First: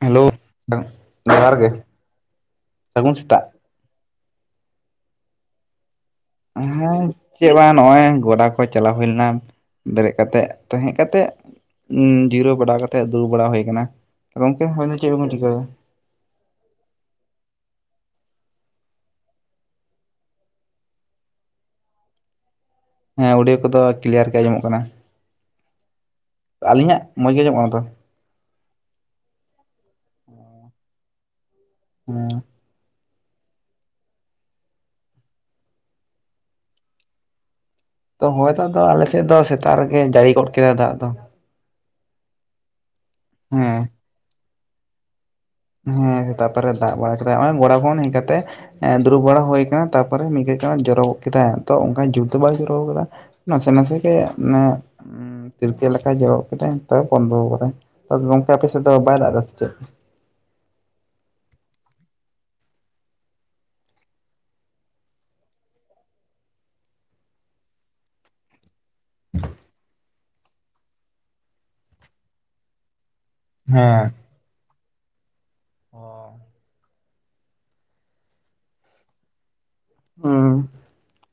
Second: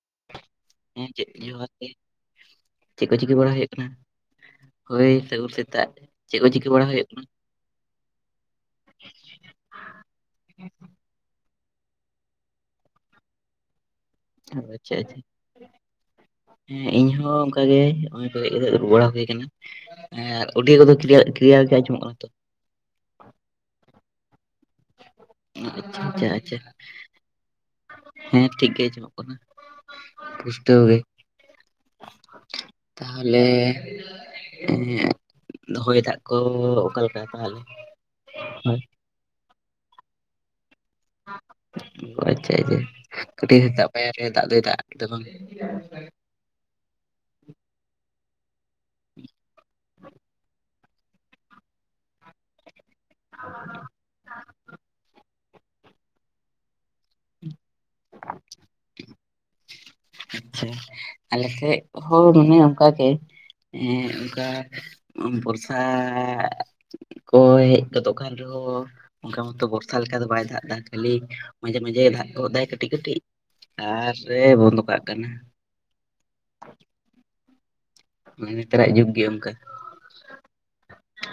Hello ᱦᱮᱸ ᱪᱮᱫ ᱡᱚᱦᱟᱨ ᱜᱮ ᱪᱮᱫ ᱥᱟᱹᱜᱩᱱ ᱠᱚ ᱪᱤᱠᱤ ᱥᱮᱛᱟᱜ ᱵᱟᱲᱟᱭ ᱦᱩᱭᱩᱜᱼᱼ ᱦᱳᱭ ᱥᱟ. ᱜᱩᱱ ᱥᱮᱛᱟᱜ ᱪᱮᱫ ᱠᱚ ᱪᱤᱠᱟᱹ ᱵᱟᱲᱟ ᱦᱮᱸ ᱦᱩᱭᱩᱜ ᱠᱟᱱᱟ? ᱪᱮᱫ ᱵᱟᱝ ᱱᱚᱜᱼᱚᱭ ᱜᱚᱰᱟ ᱠᱚ ᱪᱟᱞᱟᱣ ᱦᱩᱭ ᱞᱮᱱᱟ ᱵᱮᱨᱮᱫ ᱠᱟᱛᱮᱫ ᱛᱚ ᱦᱮᱡ ᱠᱟᱛᱮᱫ ᱩᱸ ᱡᱤᱨᱟᱹᱣ ᱵᱟᱲᱟ ᱠᱟᱛᱮᱜ ᱫᱲᱩᱵ ᱵᱟᱲᱟ ᱦᱩᱭ ᱠᱟᱱᱟ᱾ ᱟᱪᱪᱷᱟ, ᱟᱪᱪᱷᱟ ᱦᱮᱸ ᱤᱧᱦᱚᱸ ᱚᱱᱠᱟᱜ ᱜᱮ ᱦᱮᱡ ᱠᱟᱛᱮᱜ ᱫᱩᱲᱩᱵ ᱵᱟᱲᱟ ᱦᱩᱭ ᱠᱟᱱᱟ᱾ ᱮᱸ ᱚᱰᱤᱭᱳ ᱠᱚᱫᱚ ᱠᱞᱤᱭᱟᱨ ᱜᱮ ᱟᱸᱡᱚᱢᱚᱜ ᱠᱟᱱᱟ ᱛᱚ? ᱦᱮᱸ ᱚᱰᱤᱭᱳ ᱠᱚᱫᱚ ᱠᱞᱤᱭᱟᱨ ᱜᱮ ᱟᱸᱡᱚᱢᱚᱜ ᱠᱟᱱᱟ ᱟᱪᱪᱷᱟ ᱟᱪᱪᱷᱟ ᱟᱪᱪᱷᱟ ᱟᱹᱞᱤᱧᱟᱜ ᱢᱚᱡᱽ ᱜᱮ ᱟᱸᱡᱚᱢᱚᱜ ᱠᱟᱱᱟ ᱛᱚ? ᱦᱮᱸ ᱴᱷᱤᱠ ᱜᱮ ᱟᱸᱡᱚᱢᱚᱜ ᱠᱟᱱᱟ ᱯᱩᱥᱴᱟᱹᱣ ᱜᱮ ᱦᱮᱸ ᱛᱟᱦᱚᱞᱮᱼᱼ ᱮᱸ ᱦᱚᱭ ᱫᱟᱜ ᱠᱚ ᱚᱠᱟᱞᱮᱠᱟ ᱛᱟᱦᱚᱞᱮ? ᱛᱚ ᱦᱚᱭ ᱟᱫᱜ ᱦᱳᱭ ᱫᱚ ᱟᱞᱮᱥᱮᱫ ᱫᱚ ᱥᱮᱛᱟᱜ ᱨᱮᱜᱮ ᱡᱟᱹᱲᱤ ᱜᱚᱫ ᱠᱮᱫᱟ ᱫᱟᱜ ᱫᱚ᱾ ᱟᱪᱪᱷᱟ ᱟᱪᱪᱷᱟ ᱠᱟᱹᱴᱤᱡ ᱦᱮᱸ ᱥᱮᱛᱟᱜ ᱯᱟᱭᱟᱨ ᱨᱮ ᱫᱟᱜ ᱫᱚᱭ ᱫᱟᱜ ᱠᱮᱫᱟ ᱵᱟᱝᱼᱼ ᱦᱮᱸ ᱛᱟᱯᱚᱨᱮ ᱫᱟᱜ ᱵᱟᱲᱟ ᱠᱮᱫᱟᱭ ᱦᱚᱸᱜᱚᱭ ᱜᱚᱲᱟ ᱠᱷᱚᱱ ᱦᱮᱡ ᱠᱟᱛᱮᱜ ᱫᱩᱲᱩᱵ ᱵᱟᱲᱟ ᱦᱩᱭ ᱠᱟᱱᱟ ᱛᱟᱯᱚᱨᱮ ᱢᱤᱫ ᱜᱷᱟᱲᱤᱡᱼᱼ ᱡᱚᱨᱚ ᱜᱚᱫ ᱠᱮᱫᱟᱭ ᱛᱚ ᱚᱱᱠᱟ ᱡᱩᱨ ᱫᱚ ᱵᱟᱭ ᱡᱚᱨᱚ ᱠᱟᱫᱟ ᱱᱟᱥᱮ ᱱᱟᱥᱮ ᱜᱮ ᱢᱟᱱᱮ ᱛᱤᱨᱯᱤᱭᱮᱫ ᱞᱮᱠᱟᱭ ᱡᱚᱨᱚ ᱠᱮᱫᱟᱭ ᱛᱚᱵᱮ ᱵᱚᱱᱫᱚ ᱠᱟᱫᱟᱭ ᱛᱚᱵᱮ ᱜᱚᱝᱠᱮ ᱟᱯᱮ ᱥᱮᱫ ᱫᱚ ᱵᱟᱭ ᱫᱟᱜ ᱫᱟ ᱥᱮ ᱪᱮᱫ ᱟᱪᱪᱷᱟ ᱟᱞᱮ ᱥᱮᱫ ᱦᱚᱸ ᱢᱚᱱᱮ ᱚᱱᱠᱟ ᱜᱮ ᱚᱱᱠᱟᱼᱼ ᱵᱚᱨᱥᱟᱻ ᱠᱚ ᱦᱮᱡ ᱜᱚᱫᱚᱜ ᱠᱟᱱ ᱨᱮᱦᱚᱸ ᱚᱱᱠᱟ ᱢᱚᱛᱚ ᱵᱚᱨᱥᱟ ᱞᱮᱠᱟ ᱫᱚ ᱵᱟᱭ ᱫᱟᱜ ᱮᱫᱟ ᱠᱷᱟᱹᱞᱤ ᱢᱟᱡᱷᱮ ᱢᱟᱡᱷᱮ ᱫᱟᱜ ᱜᱚᱫ ᱫᱟᱭ ᱠᱟᱹᱴᱤᱡ ᱠᱟᱹᱴᱤᱡ ᱟᱨ ᱮ ᱵᱚᱱᱫᱚ ᱠᱟᱜ ᱠᱟᱱᱟ᱾ ᱚᱻ ᱢᱟᱱᱮ ᱱᱮᱛᱟᱨᱟᱜ ᱡᱩᱜᱽ ᱜᱮ ᱚᱱᱠᱟ᱾ ᱦᱮᱸ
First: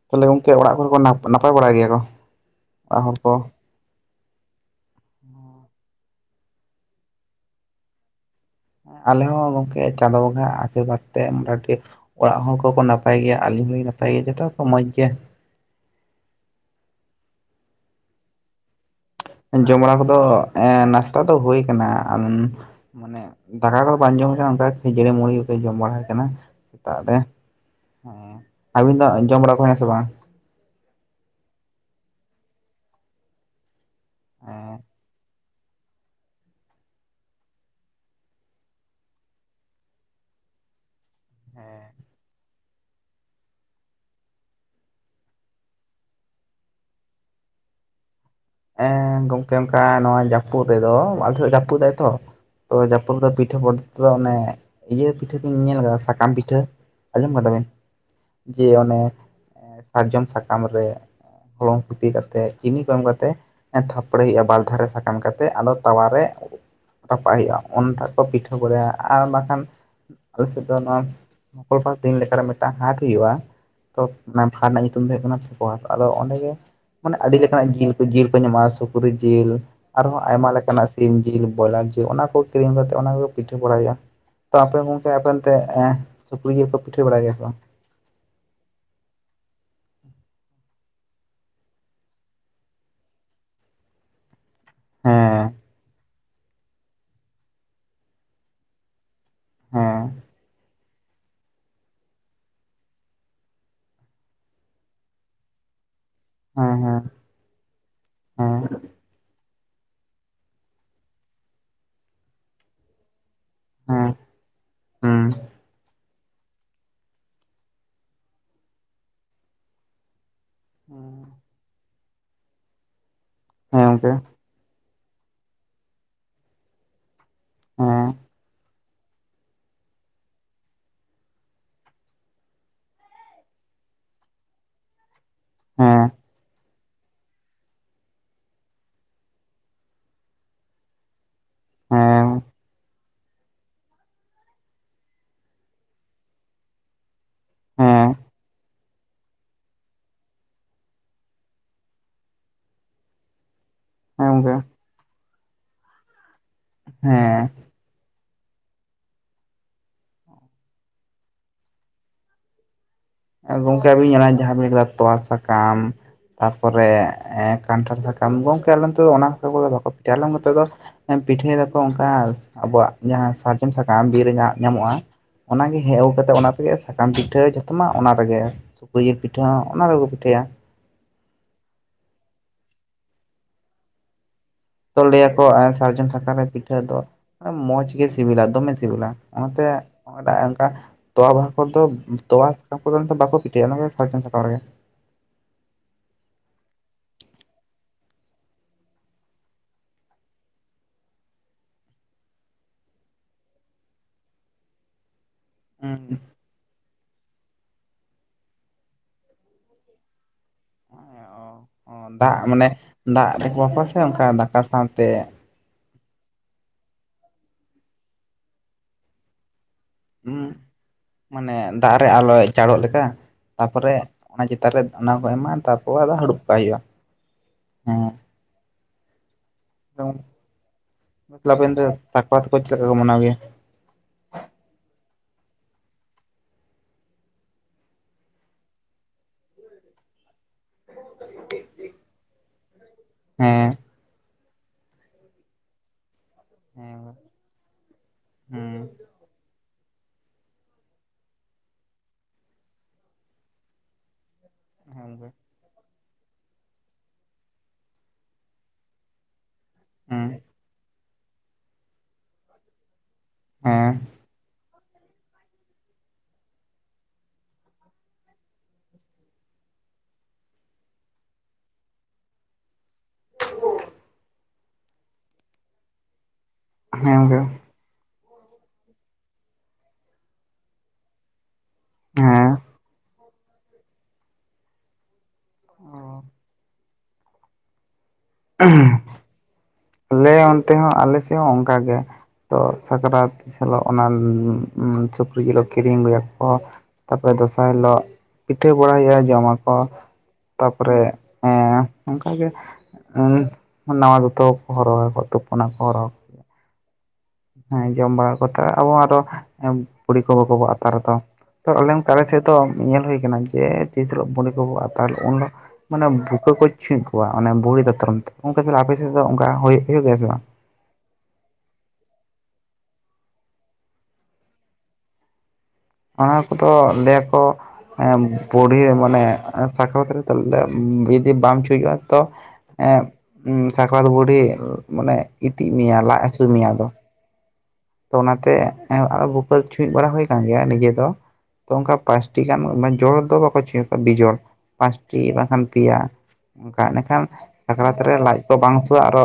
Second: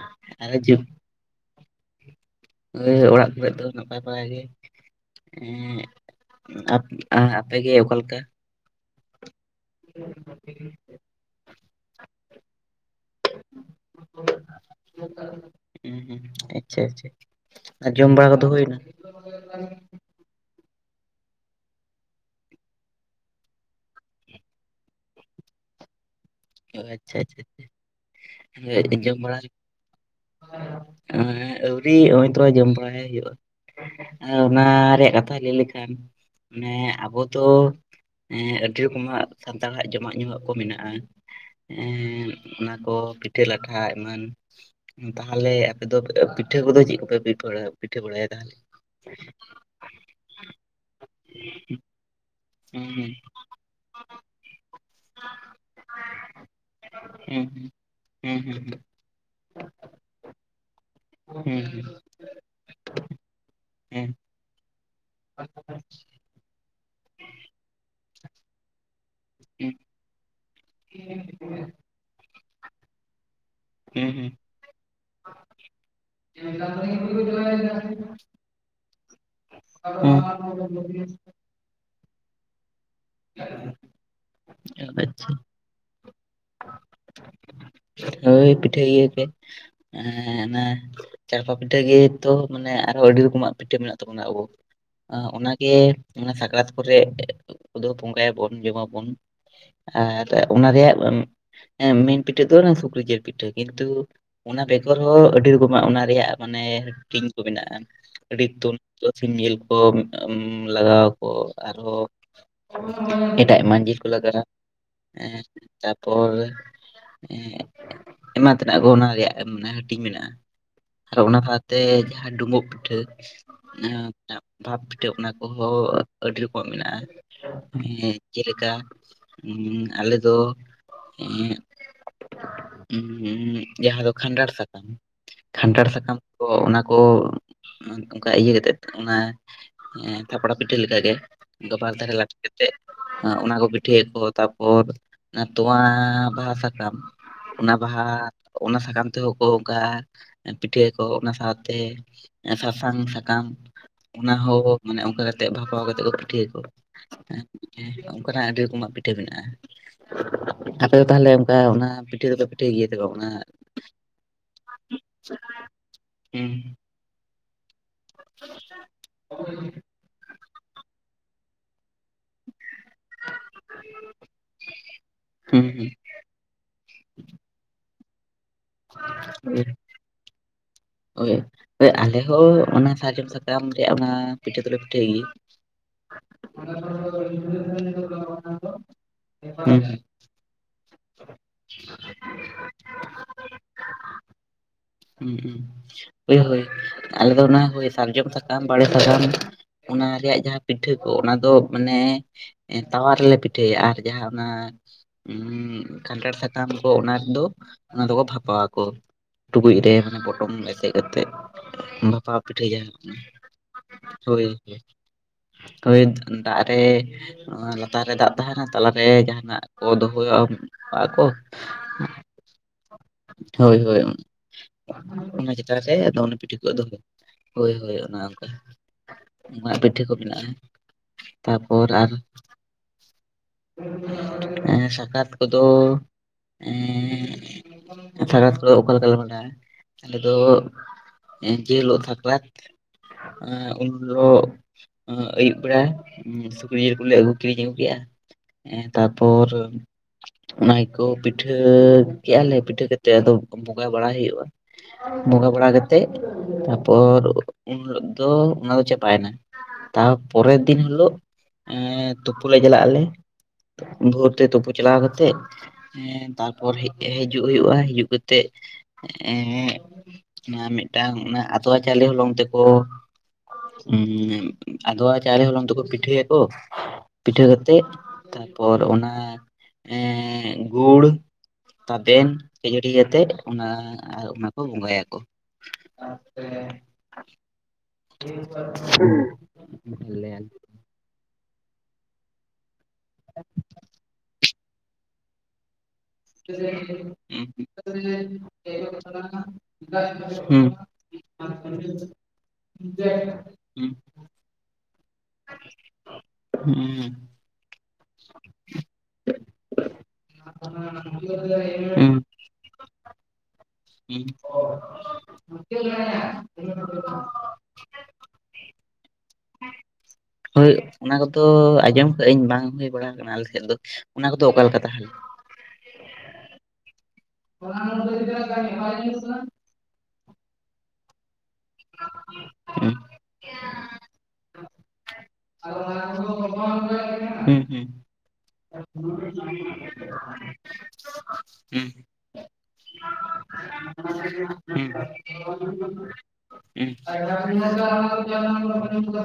ᱛᱟᱦᱞᱮ ᱜᱚᱝᱠᱮ ᱚᱲᱟᱜ ᱠᱚᱨᱮ ᱠᱚ ᱱᱟᱯᱟᱭ ᱵᱟᱲᱟ ᱜᱮᱭᱟ ᱠᱚ? ᱦᱮᱸ ᱦᱚᱲ ᱚᱲᱟᱜ ᱠᱚ ᱠᱚᱨᱮ ᱫᱚᱼᱼ ᱱᱟᱯᱟᱭ ᱵᱟᱲᱟ ᱜᱮ ᱟᱯᱮᱜᱮ ᱚᱠᱟᱞᱮᱠᱟ? ᱟᱞᱮ ᱦᱚᱸ ᱜᱚᱝᱠᱮ ᱪᱟᱸᱫᱳ ᱵᱚᱸᱜᱟ ᱟᱜ ᱟᱥᱤᱨᱵᱟᱫᱽ ᱛᱮ ᱢᱳᱚᱴᱟᱩᱴᱤ ᱚᱲᱟᱜ ᱦᱚᱲ ᱠᱚᱠᱚ ᱱᱟᱼᱼ ᱱᱟᱯᱟᱭ ᱜᱮᱭᱟ ᱟᱹᱞᱤᱧ ᱦᱚᱸᱞᱤᱧ ᱱᱟᱯᱟᱭ ᱜᱮᱭᱟ ᱡᱚᱛᱚ ᱠᱚ ᱢᱚᱡᱽ ᱜᱮᱭᱟ᱾ ᱦᱩᱸ ᱟᱪᱪᱷᱟ ᱟᱪᱪᱷᱟ ᱟᱨ ᱡᱚᱢ ᱵᱟᱲᱟ ᱠᱚᱫᱚ ᱦᱩᱭᱮᱱᱟ? ᱡᱚᱢ ᱵᱟᱲᱟ ᱠᱚᱫᱚ ᱮᱸ ᱱᱟᱥᱛᱟ ᱫᱚ ᱦᱩᱭ ᱠᱟᱱᱟ ᱢᱟᱱᱮ ᱫᱟᱠᱟ ᱠᱚᱫᱚ ᱵᱟᱝ ᱡᱚᱢ ᱦᱳᱭ ᱠᱟᱱᱟ ᱚᱱᱠᱟ ᱠᱷᱟ. ᱡᱟᱹᱲᱤ ᱢᱩᱲᱤ ᱠᱚᱜᱮ ᱡᱚᱢ ᱵᱟᱲᱟ ᱦᱳᱭ ᱠᱟᱱᱟ ᱥᱮᱛᱟᱜ ᱟᱪᱪᱷᱟ ᱨᱮ ᱟᱪᱪᱷᱟ ᱦᱮᱸ ᱟᱹᱵᱤᱱᱟᱜ ᱡᱚᱢ ᱵᱟᱲᱟ ᱠᱚ ᱦᱩᱭᱱᱟ ᱥᱮ ᱵᱟᱝ? ᱩᱸᱜ ᱟᱹᱣᱨᱤ ᱱᱚᱜᱼᱚᱭ ᱛᱚ ᱡᱚᱢ ᱵᱟᱲᱟᱭ ᱦᱩᱭᱩᱜᱼᱟ। ᱚᱱᱟ ᱦᱮᱸ ᱨᱮᱭᱟᱜ ᱠᱟᱛᱷᱟ ᱞᱟᱹᱭ ᱞᱮᱠᱷᱟᱱ ᱢᱟᱱᱮ ᱟᱵᱚ ᱫᱚ ᱟᱹᱰᱤ ᱨᱚᱠᱚᱢᱟᱜ ᱥᱟᱱᱛᱟᱲᱟᱜ ᱡᱚᱢᱟᱜ ᱧᱩᱣᱟᱜ ᱠᱚ ᱢᱮᱱᱟᱜᱼᱟ। ᱮᱸᱜ ᱚᱱᱟ ᱠᱚ ᱯᱤᱴᱷᱟᱹ ᱞᱟᱴᱷᱟ ᱮᱢᱟᱱ ᱛᱟᱞᱦᱮ ᱟᱯᱮ ᱫᱚ ᱯᱤᱴᱷᱟᱹ ᱠᱚᱫᱚ ᱪᱮᱫ ᱠᱚᱯᱮ ᱯᱤᱴᱷᱟᱹ ᱯᱤᱴᱷᱟᱹ ᱵᱟᱲᱟᱭᱟ ᱛᱟᱞᱦᱮ? ᱮ ᱜᱚᱝᱠᱮ ᱚᱱᱠᱟ ᱱᱚᱣᱟ ᱡᱟᱹᱯᱩᱫ ᱨᱮᱫᱚ ᱟᱞᱮᱥᱮᱫ ᱡᱟᱹᱯᱩᱫᱟᱭ ᱛᱚ ᱡᱟᱹᱯᱩᱫ ᱨᱮᱫᱚ ᱯᱤᱼᱼ ᱚᱱᱮ ᱤᱭᱟᱹ ᱯᱤᱴᱷᱟᱹ ᱵᱤᱱ ᱧᱮᱞ ᱠᱟᱫᱟ ᱥᱟᱠᱟᱢ ᱯᱤᱴᱷᱟᱹ ᱟᱸᱡᱚᱢ ᱠᱟᱫᱟᱵᱤᱱ? ᱦᱩᱸ ᱦᱩᱸ ᱦᱩᱸ। ᱥᱟᱨᱡᱚᱢ ᱥᱟᱠᱟᱢ ᱨᱮ ᱦᱚᱞᱚᱝ ᱥᱤᱯᱤ ᱠᱟᱛᱮᱫ ᱪᱤᱱᱤ ᱠᱚ ᱮᱢ ᱠᱟᱛᱮ ᱮᱸ ᱛᱷᱟᱯᱲᱮ ᱦᱳᱭᱳᱜᱼᱟ ᱵᱟᱨ ᱫᱷᱟᱨᱮ ᱥᱟᱠᱟᱢ ᱠᱟᱛᱮᱜ ᱟᱫᱚ ᱛᱟᱣᱟᱨᱮ ᱨᱟᱯᱟᱜ ᱦᱩᱭᱩᱜᱼᱟ ᱚᱱᱟ ᱠᱚ ᱯᱤᱴᱷᱟᱹ ᱠᱚᱭᱟ ᱟᱨ ᱵᱟᱝᱠᱷᱟᱱ ᱟᱞᱮᱥᱮᱫ ᱫᱚ ᱱᱚᱣᱟ ᱫᱤᱱ ᱞᱮᱠᱟᱨᱮ ᱦᱟᱴ ᱦᱩᱭᱩᱜ-ᱟ ᱛᱚ ᱚᱱᱟ ᱵᱷᱟᱴ ᱨᱮᱱᱟᱜ ᱧᱩᱛᱩᱢ ᱫᱚ ᱦᱩᱭᱩᱜ ᱠᱟᱱᱟ ᱯᱚᱴ ᱟᱫᱚ ᱚᱸᱰᱮ ᱜᱮ ᱢᱟᱱᱮ ᱟᱹᱰᱤ ᱞᱮᱠᱟᱱᱟᱜ ᱡᱤᱞ ᱠᱚ ᱡᱤᱞ ᱠᱚ ᱧᱟᱢᱚᱜᱼᱟ ᱥᱩᱠᱨᱤ ᱡᱤᱞ ᱟᱨᱦᱚᱸ ᱟᱭᱢᱟ ᱞᱮᱠᱟᱱᱟᱜ ᱥᱤᱢ ᱡᱤᱞ ᱵᱚᱭᱞᱟᱨ ᱡᱤᱞ ᱚᱱᱟ ᱠᱚ ᱠᱤᱨᱤᱧ ᱠᱟᱛᱮᱫ ᱚᱱᱟ ᱠᱚᱜᱮ ᱯᱤᱴᱷᱟᱹ ᱵᱟᱲᱟᱭ ᱦᱳᱭᱳᱜ-ᱟ ᱛᱚ ᱟᱯᱮ ᱜᱚᱝᱠᱮ ᱟᱪᱪᱷᱟ ᱟᱯᱮ ᱚᱱᱛᱮ ᱮᱸ ᱥᱩᱠᱨᱤ ᱡᱤᱞ ᱠᱚ ᱯᱤᱴᱷᱟᱹ ᱵᱟᱲᱟᱭ ᱜᱮᱭᱟ ᱥᱮ ᱵᱟᱝ? ᱦᱳᱭ ᱯᱤᱴᱷᱟᱹ ᱤᱭᱟᱹ ᱛᱮ ᱮᱸ ᱚᱱᱮ ᱪᱟᱲᱯᱟ ᱯᱤᱴᱷᱟᱹ ᱜᱮᱛᱚ ᱢᱟᱱᱮ ᱟᱨᱚ ᱟᱹᱰᱤ ᱨᱚᱠᱚᱢᱟᱜ ᱯᱤᱴᱷᱟᱹ ᱢᱮᱱᱟᱜ ᱛᱟᱵᱚᱱᱟ ᱟᱵᱚ। ᱚ ᱦᱮᱸ ᱚᱱᱟᱜᱮ ᱚᱱᱟ ᱥᱟᱠᱨᱟᱛ ᱠᱚᱨᱮ ᱫᱚ ᱵᱚᱸᱜᱟᱭᱟᱵᱚᱱ ᱡᱚᱢᱟᱵᱚᱱ। ᱦᱮᱸ ᱟᱨ ᱚᱱᱟ ᱨᱮᱭᱟᱜ ᱢᱮᱱ ᱯᱤᱴᱷᱟᱹ ᱫᱚ ᱥᱩᱠᱨᱤ ᱡᱤᱞ ᱯᱤᱴᱷᱟᱹ ᱠᱤᱱᱛᱩ ᱚᱱᱟ ᱵᱮᱜᱚᱨ ᱦᱚᱸ ᱟᱹᱰᱤ ᱨᱚᱠᱚᱢᱟᱜ ᱚᱱᱟ ᱨᱮᱭᱟᱜ ᱢᱟᱱᱮ ᱦᱮᱸ ᱦᱮᱸ ᱦᱟᱴᱤᱧ ᱠᱚ ᱢᱮᱱᱟᱜ-ᱟ ᱟᱹᱰᱤ ᱦᱮᱸ ᱛᱩᱱ ᱛᱚ ᱥᱤᱢ ᱡᱮᱞ ᱠᱚ ᱞᱟᱜᱟᱣ ᱟᱠᱚ ᱟᱨᱦᱚ ᱮᱴᱟᱜ ᱮᱢᱟ ᱡᱤᱞ ᱠᱚ ᱦᱮᱸ ᱞᱟᱜᱟᱜ-ᱟ ᱦᱩᱸ ᱦᱮᱸ ᱛᱟᱨᱯᱚᱨ ᱮᱸᱜ ᱮᱢᱟ ᱛᱮᱱᱟᱜ ᱠᱚ ᱚᱱᱟ ᱨᱮᱭᱟᱜ ᱦᱟᱹᱴᱤᱧ ᱢᱮᱱᱟᱜ-ᱟ ᱟᱨᱚ ᱚᱱᱟ ᱥᱟᱶᱛᱮ ᱡᱟᱦᱟᱸ ᱰᱩᱢᱵᱩᱜ ᱯᱤᱴᱷᱟᱹ ᱦᱮᱸ ᱜᱚᱝᱠᱮ ᱟᱸ ᱵᱷᱟᱵᱽ ᱯᱤᱴᱷᱟᱹ ᱚᱱᱟ ᱠᱚᱦᱚᱸ ᱟᱹᱰᱤ ᱨᱚᱠᱚᱢᱟᱜ ᱢᱮᱱᱟᱜ-ᱟ ᱦᱮᱸ ᱮᱸ ᱡᱮᱞᱮᱠᱟ ᱦᱩᱸ ᱟᱞᱮ ᱫᱚ ᱮᱸᱜ ᱩᱸᱜᱻ ᱡᱟᱦᱟᱸ ᱫᱚ ᱠᱷᱟᱱᱴᱷᱟᱲ ᱥᱟᱠᱟᱢ ᱠᱷᱟᱱᱴᱷᱟᱲ ᱦᱮᱸ ᱥᱟᱠᱟᱢ ᱠᱚ ᱚᱱᱟ ᱠᱚ ᱚᱱᱠᱟ ᱤᱭᱟᱹ ᱠᱟᱛᱮᱜ ᱚᱱᱟ ᱮᱸ ᱛᱷᱟᱯᱲᱟ ᱯᱤᱴᱷᱟᱹ ᱞᱮᱠᱟᱜᱮ ᱵᱟᱨ ᱫᱷᱟᱨᱮ ᱦᱮᱸ ᱞᱟᱜᱟ ᱟᱸ ᱚᱱᱟ ᱠᱚ ᱯᱤᱴᱷᱟᱹᱭᱟ ᱠᱚ ᱛᱟᱨᱯᱚᱨ ᱚᱱᱟ ᱛᱚᱣᱟ ᱵᱟᱦᱟ ᱥᱟᱠᱟᱢ ᱚᱱᱟ ᱵᱟᱦᱟ ᱦᱮᱸ ᱚᱱᱟ ᱥᱟᱠᱟᱢ ᱛᱮᱦᱚᱸ ᱠᱚ ᱚᱱᱠᱟ ᱯᱤᱴᱷᱟᱹᱭᱟ ᱠᱚ ᱚᱱᱟ ᱥᱟᱶᱛᱮ ᱮᱸ ᱥᱟᱥᱟᱝ ᱥᱟᱠᱟᱢ ᱦᱮᱸ ᱚᱱᱟ ᱜᱚᱝᱠᱮ ᱦᱚᱸ ᱢᱟᱱᱮ ᱚᱱᱠᱟ ᱠᱟᱛᱮᱜ ᱵᱷᱟᱯᱟᱣ ᱠᱟᱛᱮᱫ ᱠᱚ ᱯᱤᱴᱷᱟᱹᱭᱟ ᱠᱚ ᱦᱮᱸ ᱦᱮᱸ ᱚᱱᱠᱟᱱᱟᱜ ᱟᱹᱰᱤ ᱨᱚᱠᱚᱢᱟᱜ ᱯᱤᱴᱷᱟᱹ ᱢᱮᱱᱟᱜ-ᱟ ᱟᱯᱮ ᱫᱚ ᱛᱟᱦᱚᱞᱮ ᱚᱱᱠᱟ ᱚᱱᱟ ᱯᱤᱴᱷᱟᱹ ᱫᱚᱯᱮ ᱴᱷᱤᱠ ᱤᱭᱟᱹ ᱛᱮᱠᱚ ᱠᱟᱱᱟ ᱜᱚᱝᱠᱮ ᱟᱵᱤᱱ ᱚᱱᱟ ᱡᱟᱦᱟᱸ ᱵᱤᱱ ᱞᱟᱹᱭ ᱠᱮᱫᱟ ᱛᱚᱣᱟ ᱥᱟᱠᱟᱢ ᱦᱩᱸ ᱛᱟᱨᱯᱚᱨᱮ ᱠᱟᱱᱴᱷᱟᱲ ᱥᱟᱠᱟᱢ ᱜᱚᱝᱠᱮ ᱟᱞᱮ ᱫᱚ ᱚᱱᱟᱠᱚ ᱵᱟᱠᱚ ᱯᱤᱴᱷᱟᱹᱭᱟ ᱟᱞᱮ ᱱᱚᱛᱮ ᱫᱚ ᱯᱤᱴᱷᱟᱹᱭ ᱫᱟᱠᱚ ᱚᱱᱠᱟ ᱟᱵᱚᱣᱟᱜ ᱡᱟᱦᱟᱸ ᱥᱟᱨᱡᱚᱢ ᱥᱟᱠᱟᱢ ᱵᱤᱨ ᱨᱮᱱᱟᱜ ᱧᱟᱢᱚᱜ-ᱟ ᱦᱩᱸ ᱚᱱᱟᱜᱮ ᱦᱮᱡ ᱦᱩᱸ ᱟᱹᱜᱩ ᱠᱟᱛᱮᱜ ᱚᱱᱟ ᱛᱮᱜᱮ ᱥᱟᱠᱟᱢ ᱯᱤᱴᱷᱟᱹ ᱡᱚᱛᱚ ᱢᱟ ᱚᱱᱟᱨᱮᱜᱮ ᱥᱩᱠᱨᱤ ᱡᱤᱞ ᱯᱤᱴᱷᱟᱹ ᱦᱚᱸ ᱚᱱᱟ ᱨᱮ ᱠᱚ ᱯᱤᱴᱷᱟᱹᱭᱟ। ᱳᱭ ᱟᱞᱮ ᱦᱚᱸ ᱚᱱᱟ ᱥᱟᱨᱡᱚᱢ ᱥᱟᱠᱟᱢ ᱨᱮᱭᱟᱜ ᱚᱱᱟ ᱯᱤᱴᱷᱟᱹ ᱫᱚᱞᱮ ᱠᱚ ᱯᱤᱴᱷᱟᱹᱭ ᱜᱮᱭᱟ᱾ ᱞᱟᱹᱭᱟᱠᱚ ᱟᱨ ᱥᱟᱨᱡᱚᱢ ᱥᱟᱠᱟᱢ ᱨᱮ ᱯᱤᱴᱷᱟᱹ ᱫᱚ ᱢᱚᱸᱡᱽ ᱜᱮ ᱥᱤᱵᱤᱞᱟ ᱫᱚᱢᱮ ᱥᱤᱵᱤᱞᱟ ᱾ ᱦᱩᱸᱻ ᱱᱚᱣᱟ ᱴᱟᱜ ᱚᱱᱠᱟ ᱛᱳᱣᱟ ᱵᱟᱦᱟ ᱠᱚᱫᱚ ᱛᱚᱣᱟ ᱥᱟᱠᱟᱢ ᱫᱚ ᱵᱟᱠᱚ ᱯᱤᱴᱷᱟᱹᱭᱟ ᱥᱟᱨᱡᱚᱢ ᱥᱟᱠᱟᱢ ᱨᱮᱜᱮ ᱾ ᱦᱩᱸ ᱦᱩᱸ ᱦᱚᱭ ᱦᱚᱭ ᱟᱞᱮ ᱫᱚ ᱚᱱᱟ ᱦᱚᱭ ᱥᱟᱨᱡᱚᱢ ᱥᱟᱠᱟᱢ ᱵᱟᱲᱮ ᱥᱟᱠᱟᱢ ᱚᱱᱟ ᱨᱮᱭᱟᱜ ᱡᱟᱦᱟᱸ ᱯᱤᱴᱷᱟᱹ ᱠᱚ ᱚᱱᱟ ᱫᱚ ᱢᱟᱱᱮ ᱮᱻ ᱛᱟᱣᱟ ᱨᱮᱞᱮ ᱯᱤᱴᱷᱟᱹᱭᱟ ᱟᱨ ᱡᱟᱦᱟᱸ ᱚᱱᱟ ᱠᱷᱟᱱᱴᱟᱲ ᱥᱟᱠᱟᱢ ᱠᱚ ᱚᱱᱟ ᱨᱮᱫᱚ ᱚᱱᱟ ᱫᱚᱠᱚ ᱵᱷᱟᱯᱟᱣᱟᱠᱚ ᱴᱩᱠᱩᱡ ᱨᱮ ᱢᱟᱱᱮ ᱯᱚᱴᱚᱢ ᱮᱥᱮᱫ ᱠᱟᱛᱮᱫ ᱾ ᱦᱚᱸ ᱫᱟᱜ ᱢᱟᱱᱮ ᱫᱟᱜ ᱨᱮᱦᱚᱸ [unintelligible] ᱥᱮ ᱚᱱᱠᱟ ᱫᱟᱠᱟ ᱥᱟᱶᱛᱮ ᱳᱭ ᱫᱟᱜ ᱨᱮ ᱞᱟᱛᱟᱨ ᱨᱮ ᱫᱟᱜ ᱛᱟᱦᱮᱱᱟ ᱛᱟᱞᱟᱨᱮ ᱡᱟᱦᱟᱱᱟᱜ ᱠᱚ ᱫᱚᱦᱚᱭᱟ ᱦᱩᱸ ᱠᱟᱜᱼᱟ ᱠᱚ ᱢᱟᱱᱮ ᱫᱟᱜ ᱨᱮ ᱟᱞᱚᱭ ᱪᱟᱲᱚᱜ ᱞᱮᱠᱟ ᱾ ᱦᱳᱭ ᱛᱟᱨᱯᱚᱨᱮ ᱦᱳᱭ ᱚᱱᱟ ᱪᱮᱛᱟᱱ ᱨᱮ ᱚᱱᱟ ᱠᱚ ᱮᱢᱟ ᱛᱟᱨᱯᱚᱨ ᱟᱫᱚ ᱦᱟᱹᱲᱩᱵ ᱠᱟᱜ ᱯᱤᱴᱷᱟᱹ ᱠᱚ ᱦᱩᱭᱩᱜ-ᱟ ᱾ ᱫᱚᱦᱚᱭᱟ ᱦᱚᱭ ᱦᱚᱭ ᱚᱱᱟ ᱚᱱᱠᱟ ᱾ [unintelligible] ᱯᱤᱴᱷᱟᱹ ᱠᱚ ᱢᱮᱱᱟᱜ-ᱟ ᱟᱵᱮᱱ ᱫᱚ ᱛᱟᱨᱯᱚᱨ ᱟᱨ ᱥᱟᱠᱨᱟᱛ ᱠᱚ ᱪᱮᱫ ᱞᱮᱠᱟ ᱠᱚ ᱢᱟᱱᱟᱣ ᱜᱮᱭᱟ ᱮᱸᱻ ᱥᱟᱠᱨᱟᱛ ᱠᱚᱫᱚ ᱮᱸᱻ ᱥᱟᱠᱨᱟᱛ ᱠᱚᱫᱚ ᱚᱠᱟ ᱞᱮᱠᱟ ᱯᱮ ᱵᱮᱱᱟᱭ-ᱟ ᱾ ᱟᱞᱮ ᱫᱚ ᱡᱮᱞᱚᱜ ᱥᱟᱠᱨᱟᱛ ᱾ ᱦᱮᱸ ᱮᱸᱻ ᱩᱱᱫᱚ ᱮᱸ ᱟᱹᱭᱩᱵ ᱵᱮᱲᱟ ᱥᱩᱠᱨᱤ ᱡᱤᱞ ᱦᱮᱸ ᱠᱚᱞᱮ ᱟᱹᱜᱩ ᱠᱤᱨᱤᱧ ᱟᱹᱜᱩ ᱠᱮᱜᱼᱟ ᱦᱮᱸ ᱮᱸ ᱛᱟᱯᱚᱨ ᱚᱱᱟ ᱜᱮᱠᱚ ᱯᱤᱴᱷᱟᱹ ᱠᱮᱜᱼᱟ ᱞᱮ ᱯᱤᱴᱷᱟᱹ ᱠᱟᱛᱮᱫ ᱟᱫᱚ ᱵᱚᱸᱜᱟ ᱵᱟᱲᱟᱭ ᱦᱩᱭᱩᱜᱼᱟ ᱾ ᱵᱚᱸᱜᱟ ᱵᱟᱲᱟ ᱠᱟᱛᱮᱫ ᱛᱟᱯᱚᱨ ᱩᱱ ᱦᱤᱞᱚᱜ ᱫᱚ ᱚᱱᱟ ᱫᱚ ᱪᱟᱵᱟᱭᱮᱱᱟ ᱾ ᱦᱮᱸ ᱦᱮᱸ ᱛᱟᱨᱯᱚᱨᱮᱨ ᱫᱤᱱ ᱦᱤᱞᱚᱜ ᱮᱸᱻ ᱛᱩᱯᱩ ᱞᱮ ᱪᱟᱞᱟᱜ ᱟᱞᱮ ᱦᱮᱸ ᱾ ᱵᱷᱳᱨ ᱛᱮ ᱛᱩᱯᱩ ᱪᱟᱞᱟᱣ ᱠᱟ ᱛᱮᱫ ᱦᱮᱸ ᱛᱟᱨᱯᱚᱨ ᱦᱤᱡᱩᱜ ᱦᱩᱭᱩᱜᱼᱟ ᱦᱤᱡᱩᱜ ᱠᱟᱛᱮᱜ ᱮᱸ ᱚᱱᱟ ᱢᱤᱫᱴᱟᱹᱝ ᱚᱱᱟ ᱟᱫᱣᱟ ᱪᱟᱣᱞᱮ ᱦᱚᱞᱚᱝ ᱛᱮᱠᱚ ᱩᱸᱢ ᱟᱫᱣᱟ ᱪᱟᱣᱞᱮ ᱦᱚᱞᱚᱝ ᱛᱮᱠᱚ ᱯᱤᱴᱷᱟᱹᱭᱟᱠᱚ ᱦᱮᱸ ᱾ ᱯᱤᱴᱷᱟᱹ ᱦᱮᱸ ᱦᱮᱸ ᱠᱟᱛᱮᱫ ᱛᱟᱯᱚᱨ ᱚᱱᱟ ᱮᱸ ᱜᱩᱲ ᱛᱟᱵᱮᱱ ᱠᱷᱟᱹᱡᱟᱹᱲᱤ ᱟᱛᱮᱜ ᱚᱱᱟ ᱟᱨ ᱚᱱᱟ ᱠᱚ ᱵᱚᱸᱜᱟᱭᱟᱠᱚ [inaudible] ᱚ [inaudible] ᱟᱞᱮ ᱞᱟᱹᱭ ᱚᱱᱛᱮ ᱦᱚᱸ ᱟᱞᱮ ᱥᱮᱜ ᱦᱚᱸ ᱚᱱᱠᱟ ᱜᱮ ᱾ ᱛᱚ ᱥᱟᱠᱨᱟᱛ ᱦᱤᱞᱚᱜ ᱚᱱᱟ ᱢᱟ ᱥᱩᱠᱨᱤ ᱡᱤᱞ ᱠᱚ ᱠᱤᱨᱤᱧ ᱞᱟᱹᱜᱟᱹᱱ ᱾ ᱚᱻ ᱦᱳᱭ ᱟᱨ ᱫᱚᱥᱟᱨ ᱦᱤᱞᱚᱜ ᱯᱤᱴᱷᱟᱹ ᱵᱟᱲᱟᱭ ᱦᱩᱭᱩᱜᱼᱟ ᱾ ᱡᱚᱢᱟᱠᱚ ᱛᱟᱯᱚᱨᱮ ᱦᱮᱸᱻ ᱚᱱᱠᱟ ᱜᱮ ᱮᱸᱻ ᱱᱟᱣᱟ ᱫᱚᱛᱚ ᱠᱚ ᱦᱚᱨᱚᱜ ᱟᱠᱚ ᱛᱩᱯᱚᱱᱟᱠᱚ ᱦᱚᱨᱚᱜ ᱩᱸᱻ ᱦᱮᱸ ᱡᱚᱢ ᱵᱟᱲᱟ ᱠᱚ ᱛᱮ ᱟᱵᱚ ᱟᱨᱦᱚᱸ ᱵᱩᱲᱤ ᱠᱚ ᱵᱚ ᱟᱛᱟᱨ ᱟᱛᱚ ᱾ [inaudible] ᱛᱚ ᱩᱱᱠᱩ ᱧᱮᱞ ᱦᱩᱭ ᱟᱠᱟᱱᱟ ᱡᱮ ᱛᱤᱥ ᱦᱤᱞᱚᱜ ᱵᱩᱞᱤ ᱠᱚ ᱵᱚ ᱟᱛᱟᱨ ᱩᱱ ᱦᱤᱞᱚᱜ ᱢᱟᱱᱮ ᱵᱷᱩᱠᱟᱹ ᱠᱚ ᱪᱷᱩᱡ ᱠᱚᱣᱟ ᱚᱱᱮ ᱵᱩᱲᱤ ᱫᱟᱛᱨᱚᱢ ᱛᱮ ᱚᱱᱠᱟ [unintelligible] ᱟᱯᱮᱥᱮᱫ ᱫᱚ ᱚᱱᱠᱟ ᱦᱩᱭᱩᱜ ᱦᱩᱭᱩᱜ ᱜᱮᱭᱟ ᱥᱮ ᱵᱟᱝ? ᱦᱚᱭ ᱚᱱᱟ ᱠᱚᱫᱚ ᱟᱸᱡᱚᱢ ᱠᱟᱜ-ᱟᱹᱧ ᱵᱟᱝ ᱦᱩᱭ ᱵᱟᱲᱟ ᱟᱠᱟᱱᱟ ᱟᱞᱮ ᱥᱮᱫ ᱫᱚ ᱚᱱᱟ ᱠᱚᱫᱚ ᱚᱠᱟ ᱞᱮᱠᱟ ᱛᱟᱦᱚᱞᱮ ᱚᱱᱟ ᱠᱚᱫᱚ ᱞᱟᱹᱭ ᱟᱠᱚ ᱦᱩᱸ ᱮᱸᱻ ᱵᱩᱰᱤ ᱢᱟᱱᱮ ᱥᱟᱠᱨᱟᱛ ᱨᱮ ᱛᱚ [inaudible] ᱵᱟᱢ [unintelligible] ᱦᱩᱭᱩᱜᱼᱟ ᱛᱚ ᱮᱸ ᱩᱸ ᱥᱟᱠᱨᱟᱛ ᱵᱩᱰᱦᱤ ᱢᱟᱱᱮ ᱤᱛᱤᱜ ᱢᱮᱭᱟ ᱞᱟᱡ ᱦᱟᱹᱥᱩ ᱢᱮᱭᱟ ᱟᱫᱚ ᱾ ᱦᱩᱸ ᱦᱩᱸ ᱚᱱᱟᱛᱮ ᱟᱨᱚ [inaudible] ᱪᱷᱩᱸᱡ ᱵᱟᱲᱟ ᱦᱩᱭ ᱟᱠᱟᱱ ᱜᱮᱭᱟ ᱱᱤᱡᱮ ᱫᱚ ᱛᱚ ᱚᱱᱠᱟ᱾ ᱯᱟᱸᱪᱴᱤ ᱜᱟᱱ ᱢᱟᱱᱮ ᱡᱚ ᱫᱚ ᱵᱟᱠᱚ ᱪᱷᱩᱡ [inaudible] ᱚᱱᱠᱟ ᱤᱱᱟᱹᱠᱷᱟᱱ [inaudible] ᱥᱟᱠᱨᱟᱛ ᱨᱮ ᱞᱟᱡ ᱠᱚ ᱵᱟᱝ ᱦᱟᱹᱥᱩᱣᱟ ᱟᱪᱪᱷᱟ ᱟᱨᱚ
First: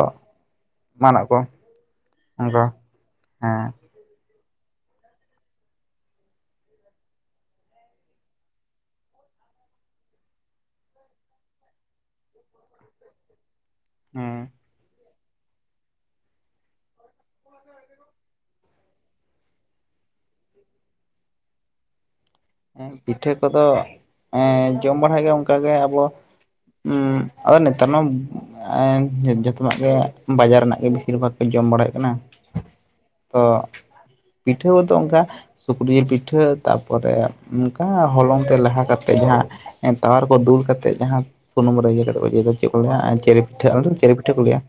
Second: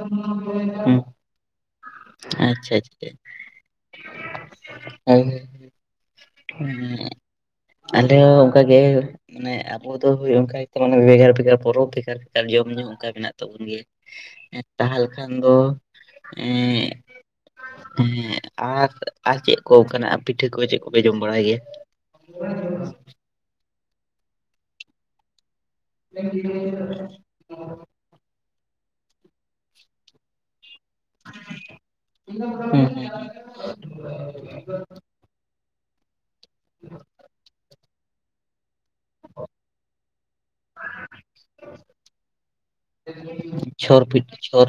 ᱮᱢᱟᱱᱟᱜ ᱠᱚ ᱚᱱᱠᱟ [inaudible] ᱦᱮᱸ [inaudible] [inaudible] ᱟᱞᱮ ᱦᱚᱸ ᱚᱱᱠᱟ ᱜᱮᱼᱼ ᱢᱟᱱᱮ ᱟᱵᱚ ᱫᱚ ᱦᱳᱭ ᱚᱱᱠᱟ ᱜᱮᱛᱚ ᱢᱟᱱᱮ ᱵᱷᱮᱜᱟᱨ ᱵᱷᱮᱜᱟᱨ ᱯᱚᱨᱚᱵᱽ ᱵᱷᱮᱜᱟᱨ ᱵᱷᱮᱜᱟᱨ ᱡᱚᱢ ᱧᱩ ᱚᱱᱠᱟ ᱢᱮᱱᱟᱜ ᱛᱟᱵᱚᱱ ᱜᱮᱭᱟ᱾ ᱦᱮᱸ ᱛᱟᱦᱟᱞ ᱠᱷᱟᱱ ᱫᱚ ᱮᱸᱜᱼᱼ ᱮᱸᱜ ᱟᱨ ᱟᱨ ᱪᱮᱫ ᱠᱚ ᱚᱱᱠᱟᱱᱟᱜ ᱯᱤᱴᱷᱟᱹ ᱠᱚ ᱪᱮᱫ ᱠᱚᱯᱮ ᱡᱚᱢ ᱵᱟᱲᱟᱭ ᱜᱮᱭᱟ᱾ ᱦᱮᱸ ᱯᱤᱴᱷᱟᱹ ᱠᱚᱫᱚ ᱮᱸ ᱡᱚᱢ ᱵᱟᱲᱟ ᱦᱳᱭᱳᱜ ᱜᱮᱭᱟ ᱚᱱᱠᱟ ᱜᱮᱼᱼ ᱦᱩᱸ [inaudible] ᱩᱸ ᱟᱫᱚ ᱱᱮᱮᱛᱟᱨᱱᱟᱢ ᱮᱸ ᱡᱚᱛᱚᱣᱟᱜ ᱜᱮ ᱵᱟᱡᱟᱨ ᱨᱮᱱᱟᱜ ᱜᱮ ᱵᱤ ᱵᱮᱥᱤᱨ ᱵᱷᱟᱜᱽ ᱠᱚ ᱡᱚᱢ ᱵᱟᱲᱟᱭᱮᱫ ᱠᱟᱱᱟ ᱦᱩᱸ ᱦᱩᱸ ᱛᱚ ᱯᱤᱴᱷᱟᱹ ᱦᱚᱸᱛᱚ ᱚᱝᱠᱟ᱾ ᱥᱩᱠᱨᱩ ᱡᱤᱞ ᱯᱤᱴᱷᱟᱹ ᱛᱟᱨᱯᱚᱨᱮ ᱚᱱᱠᱟ ᱦᱚᱞᱚᱝ ᱛᱮ ᱞᱮᱦᱟ ᱠᱟᱛᱮᱫ ᱡᱟᱦᱟᱸ᱾ ᱮᱸ ᱛᱟᱣᱟ ᱨᱮᱠᱚ ᱫᱩᱞ ᱠᱟᱛᱮᱜ ᱡᱟᱦᱟᱸ ᱥᱩᱱᱩᱢ ᱨᱮ ᱤᱭᱟᱹ ᱠᱟᱛᱮ ᱠᱚ ᱤᱭᱟᱹᱭ ᱫᱚ ᱪᱮᱜ ᱠᱚ ᱞᱟᱹᱭᱟ ᱪᱮᱨᱮ ᱪᱷᱚᱨ ᱯᱤᱴᱷᱟᱹ [inaudible] ᱯᱤᱴ ᱯᱤᱴᱷᱟᱹ ᱠᱚ ᱞᱟᱹᱭᱟ᱾ ᱪᱷᱚᱨ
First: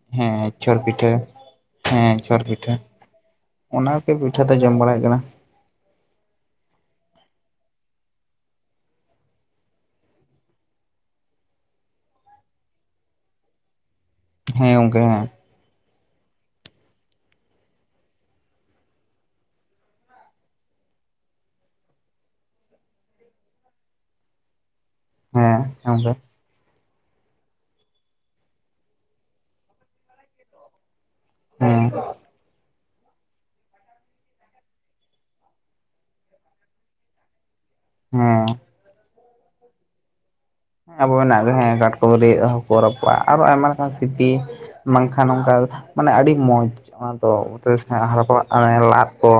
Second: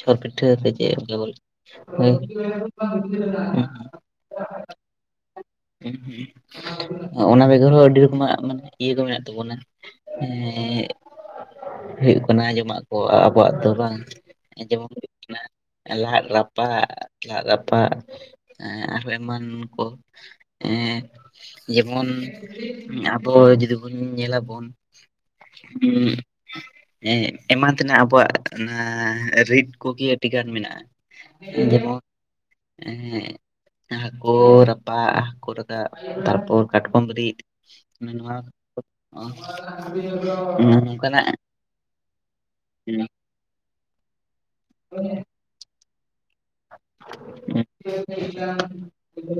ᱪᱷᱚᱨ ᱯᱤᱴᱷᱟᱹ ᱦᱮᱸ ᱥᱮ ᱪᱷᱚᱨ ᱪᱮᱫ ᱯᱤᱴᱷᱟᱹ ᱦᱳᱭ ᱦᱮᱸ ᱪᱷᱚᱨ ᱯᱤᱴᱷᱟᱹ ᱚᱱᱟ᱾ ᱯᱤᱴᱷᱟᱹ ᱛᱚ ᱡᱚᱢ ᱵᱟᱲᱟ [inaudible] ᱠᱟᱱᱟ ᱦᱩᱸ ᱦᱤᱸ ᱚᱱᱟ ᱵᱮᱜᱚᱨ ᱦᱚᱸ ᱟᱹᱰᱤ ᱨᱚᱠᱚᱢᱟᱜ ᱢᱟᱱᱮ ᱤᱭᱟᱹ ᱠᱚ ᱢᱮᱱᱟᱜ ᱛᱟᱵᱚᱱᱟ᱾ ᱦᱮᱸ ᱦᱮᱸ [inaudible] ᱚᱱᱟ ᱡᱚᱢᱟᱜ ᱠᱚ ᱟᱨ ᱟᱵᱚᱣᱟᱜ ᱫᱚ ᱵᱟᱝᱼᱼ ᱦᱮᱸ ᱜᱚᱝᱠᱮ ᱦᱮᱸ ᱞᱟᱫ ᱨᱟᱯᱟᱜ ᱞᱟᱫ ᱨᱟᱯᱟᱜ ᱟᱨᱦᱚᱸ ᱮᱢᱟᱱ ᱠᱚ᱾ ᱮᱸ ᱡᱮᱢᱚᱱ ᱟᱵᱚ ᱡᱩᱫᱤ ᱵᱚᱱ ᱧᱮᱞᱟᱵᱚᱱᱼᱼ ᱦᱮᱸ [inaudible] ᱦᱮᱸ ᱮᱢᱟᱱ ᱛᱮᱱᱟᱜ ᱟᱵᱚᱣᱟᱜ ᱚᱱᱟ ᱨᱤᱫ ᱠᱚᱜᱮ ᱟᱹᱰᱤ ᱜᱟᱱ ᱢᱮᱱᱟᱜᱼᱟ᱾ ᱦᱮᱸ ᱡᱮᱢᱚᱱ ᱦᱮᱸ ᱦᱟᱹᱠᱩ ᱨᱟᱯᱟᱜᱼᱼ ᱦᱟᱠᱩ ᱨᱟᱠᱟᱵ ᱛᱟᱨᱯᱚᱨ ᱠᱟᱴᱠᱚᱢ ᱨᱤᱫ ᱢᱟᱱᱮ ᱱᱚᱣᱟ ᱦᱮᱸ ᱠᱚᱼᱼ ᱦᱩᱸ ᱟᱵᱚ ᱱᱚᱝᱠᱟᱱᱟᱜᱼᱼ ᱢᱮᱱᱟᱜ ᱦᱮᱸ ᱠᱟᱴᱠᱚᱢᱟ ᱨᱤᱫ ᱦᱟᱠᱩ ᱨᱟᱯᱟᱜ ᱟᱨᱚ ᱟᱭᱢᱟ ᱞᱮᱠᱟᱱ ᱥᱤᱯᱤ ᱵᱟᱝᱠᱷᱟᱱ ᱚᱱᱠᱟ᱾ ᱢᱟᱱᱮ ᱟᱹᱰᱤ ᱢᱚᱡᱽ ᱚᱱᱟᱫᱚ [unintelligible] ᱦᱟᱨᱟᱯᱟᱜ ᱞᱟᱫ ᱠᱚ